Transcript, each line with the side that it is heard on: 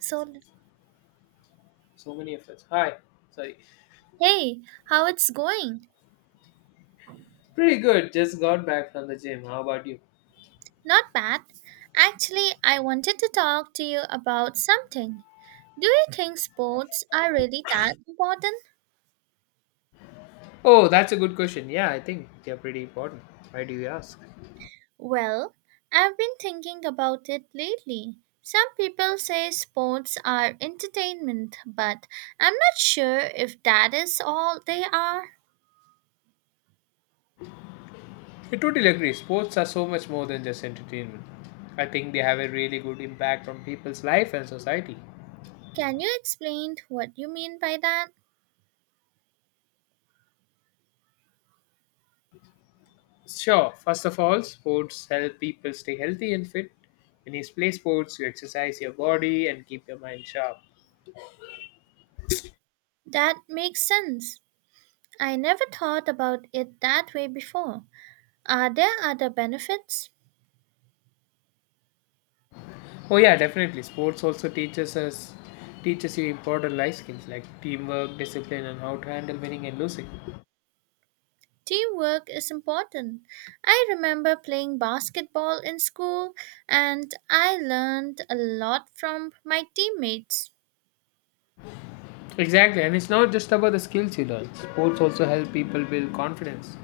right: So,
left: So many efforts. Hi. Sorry.
right: hey, how it's going?
left: Pretty good. Just got back from the gym. How about you?
right: Not bad. Actually, I wanted to talk to you about something. Do you think sports are really that important?
left: Oh, that's a good question. Yeah, I think they're pretty important. Why do you ask?
right: Well, I've been thinking about it lately. Some people say sports are entertainment, but I'm not sure if that is all they are.
left: I totally agree. Sports are so much more than just entertainment. I think they have a really good impact on people's life and society.
right: Can you explain what you mean by that?
left: Sure, first of all, sports help people stay healthy and fit. When you play sports, you exercise your body and keep your mind sharp.
right: That makes sense. I never thought about it that way before. Are there other benefits?
left: Oh yeah, definitely. Sports also teaches you important life skills like teamwork, discipline, and how to handle winning and losing.
right: Teamwork is important. I remember playing basketball in school and I learned a lot from my teammates.
left: Exactly, and it's not just about the skills you learn. Sports also help people build confidence.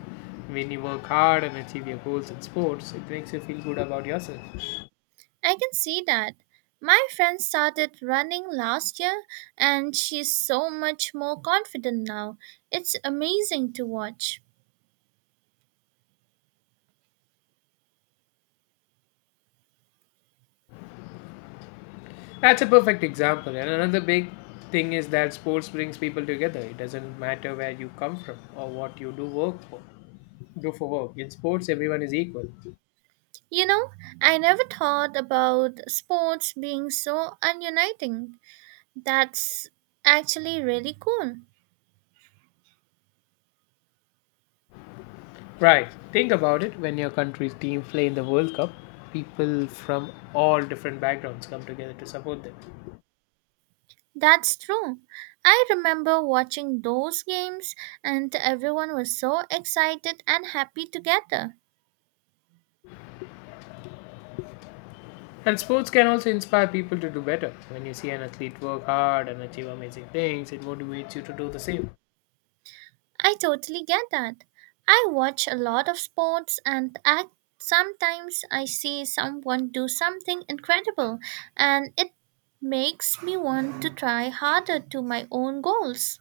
left: When you work hard and achieve your goals in sports, it makes you feel good about yourself.
right: I can see that. My friend started running last year and she's so much more confident now. It's amazing to watch.
left: That's a perfect example. And another big thing is that sports brings people together. It doesn't matter where you come from or what you do work for. Do for work. In sports, everyone is equal.
right: You know, I never thought about sports being so ununiting. That's actually really cool.
left: Right. Think about it. When your country's team play in the World Cup, people from all different backgrounds come together to support them.
right: That's true. I remember watching those games, and everyone was so excited and happy together.
left: And sports can also inspire people to do better. When you see an athlete work hard and achieve amazing things, it motivates you to do the same.
right: I totally get that. I watch a lot of sports, and I, sometimes I see someone do something incredible, and it makes me want to try harder to my own goals.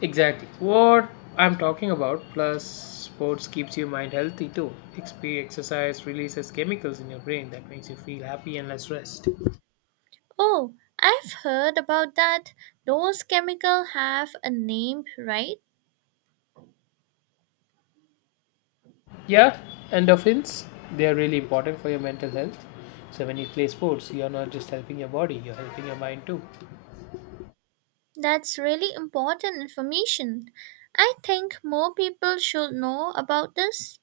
left: Exactly. What I'm talking about, plus sports keeps your mind healthy too. Exercise releases chemicals in your brain that makes you feel happy and less stressed.
right: Oh, I've heard about that. Those chemicals have a name, right?
left: Yeah, endorphins, they are really important for your mental health. So when you play sports, you're not just helping your body, you're helping your mind too.
right: That's really important information. I think more people should know about this.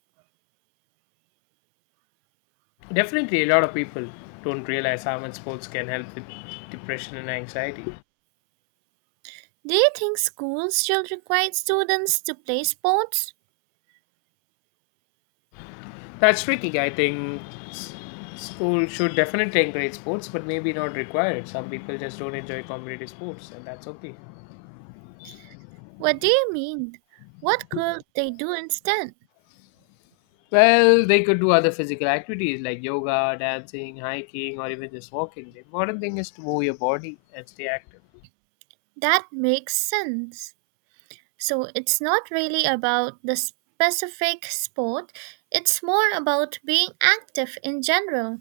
left: Definitely, a lot of people don't realize how much sports can help with depression and anxiety.
right: Do you think schools still require students to play sports?
left: That's tricky. I think s- school should definitely encourage sports, but maybe not require it. Some people just don't enjoy competitive sports, and that's okay.
right: What do you mean? What could they do instead?
left: Well, they could do other physical activities like yoga, dancing, hiking, or even just walking. The important thing is to move your body and stay active.
right: That makes sense. So it's not really about the specific sport, it's more about being active in general.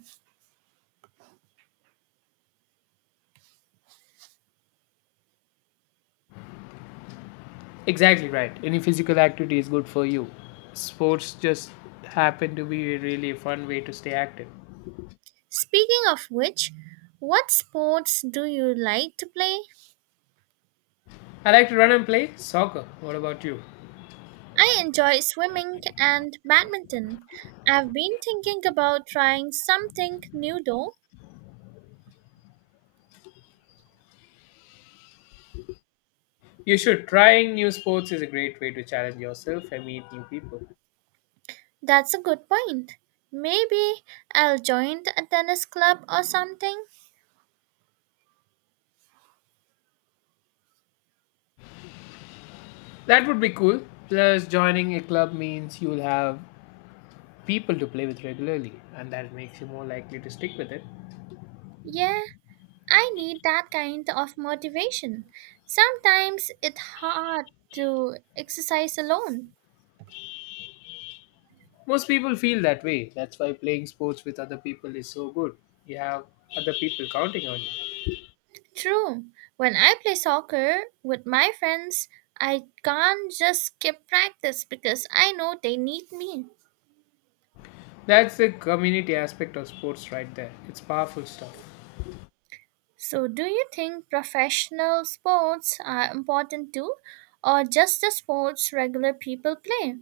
left: Exactly right. Any physical activity is good for you. Sports just happen to be a really fun way to stay active.
right: Speaking of which, what sports do you like to play?
left: I like to run and play soccer. What about you?
right: I enjoy swimming and badminton. I've been thinking about trying something new though.
left: You should. Trying new sports is a great way to challenge yourself and meet new people.
right: That's a good point. Maybe I'll join a tennis club or something.
left: That would be cool. Plus, joining a club means you'll have people to play with regularly, and that makes you more likely to stick with it.
right: Yeah, I need that kind of motivation. Sometimes it's hard to exercise alone.
left: Most people feel that way. That's why playing sports with other people is so good. You have other people counting on you.
right: True, when I play soccer with my friends, I can't just skip practice because I know they need me.
left: That's the community aspect of sports right there. It's powerful stuff.
right: So, do you think professional sports are important too, or just the sports regular people play?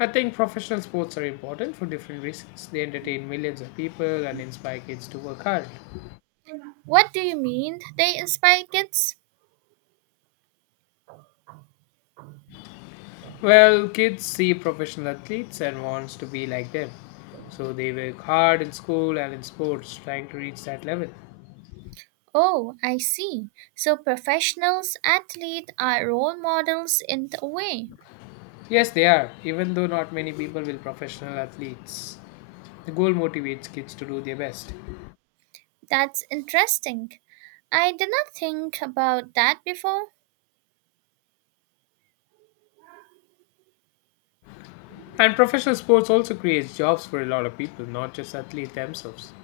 left: I think professional sports are important for different reasons. They entertain millions of people and inspire kids to work hard.
right: What do you mean they inspire kids?
left: Well, kids see professional athletes and wants to be like them. So they work hard in school and in sports trying to reach that level.
right: Oh, I see. So, professionals athletes are role models in a way.
left: Yes, they are, even though not many people will professional athletes. The goal motivates kids to do their best.
right: That's interesting. I did not think about that before.
left: And professional sports also creates jobs for a lot of people, not just athletes themselves.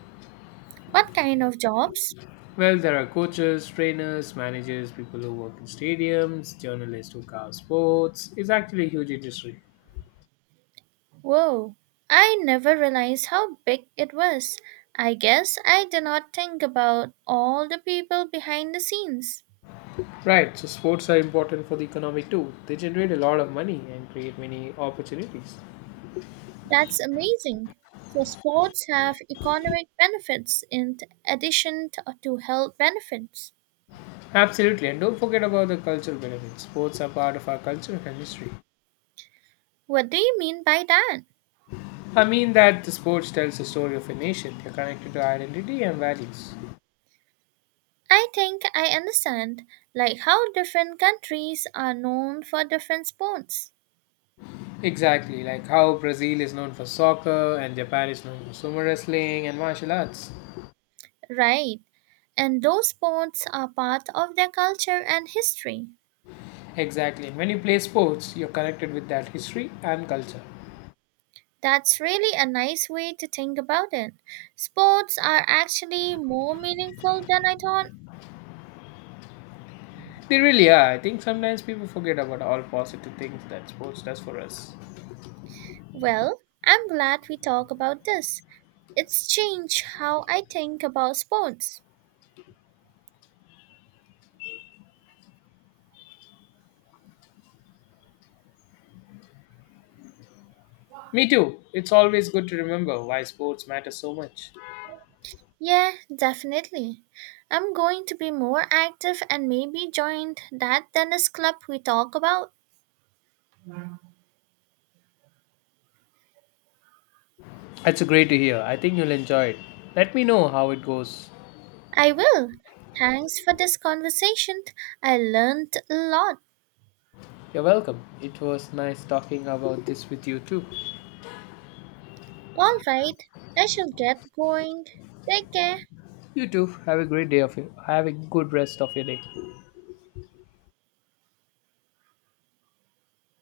right: What kind of jobs?
left: Well, there are coaches, trainers, managers, people who work in stadiums, journalists who cover sports. It's actually a huge industry.
right: Whoa, I never realized how big it was. I guess I did not think about all the people behind the scenes.
left: Right, so sports are important for the economy too. They generate a lot of money and create many opportunities.
right: That's amazing. So, sports have economic benefits in addition to health benefits.
left: Absolutely, and don't forget about the cultural benefits. Sports are part of our culture and history.
right: What do you mean by that?
left: I mean that the sports tells the story of a nation. They're connected to identity and values.
right: I think I understand, like how different countries are known for different sports.
left: Exactly, like how Brazil is known for soccer and Japan is known for sumo wrestling and martial arts.
right: Right, and those sports are part of their culture and history.
left: Exactly. When you play sports, you're connected with that history and culture.
right: That's really a nice way to think about it. Sports are actually more meaningful than I thought.
left: They really are. I think sometimes people forget about all positive things that sports does for us.
right: Well, I'm glad we talk about this. It's changed how I think about sports.
left: Me too. It's always good to remember why sports matter so much.
right: Yeah, definitely. I'm going to be more active and maybe join that tennis club we talk about.
left: That's great to hear. I think you'll enjoy it. Let me know how it goes.
right: I will. Thanks for this conversation. I learned a lot.
left: You're welcome. It was nice talking about this with you too.
right: All right, I shall get going. Take care.
left: You too. Have a great day of you. Have a good rest of your day.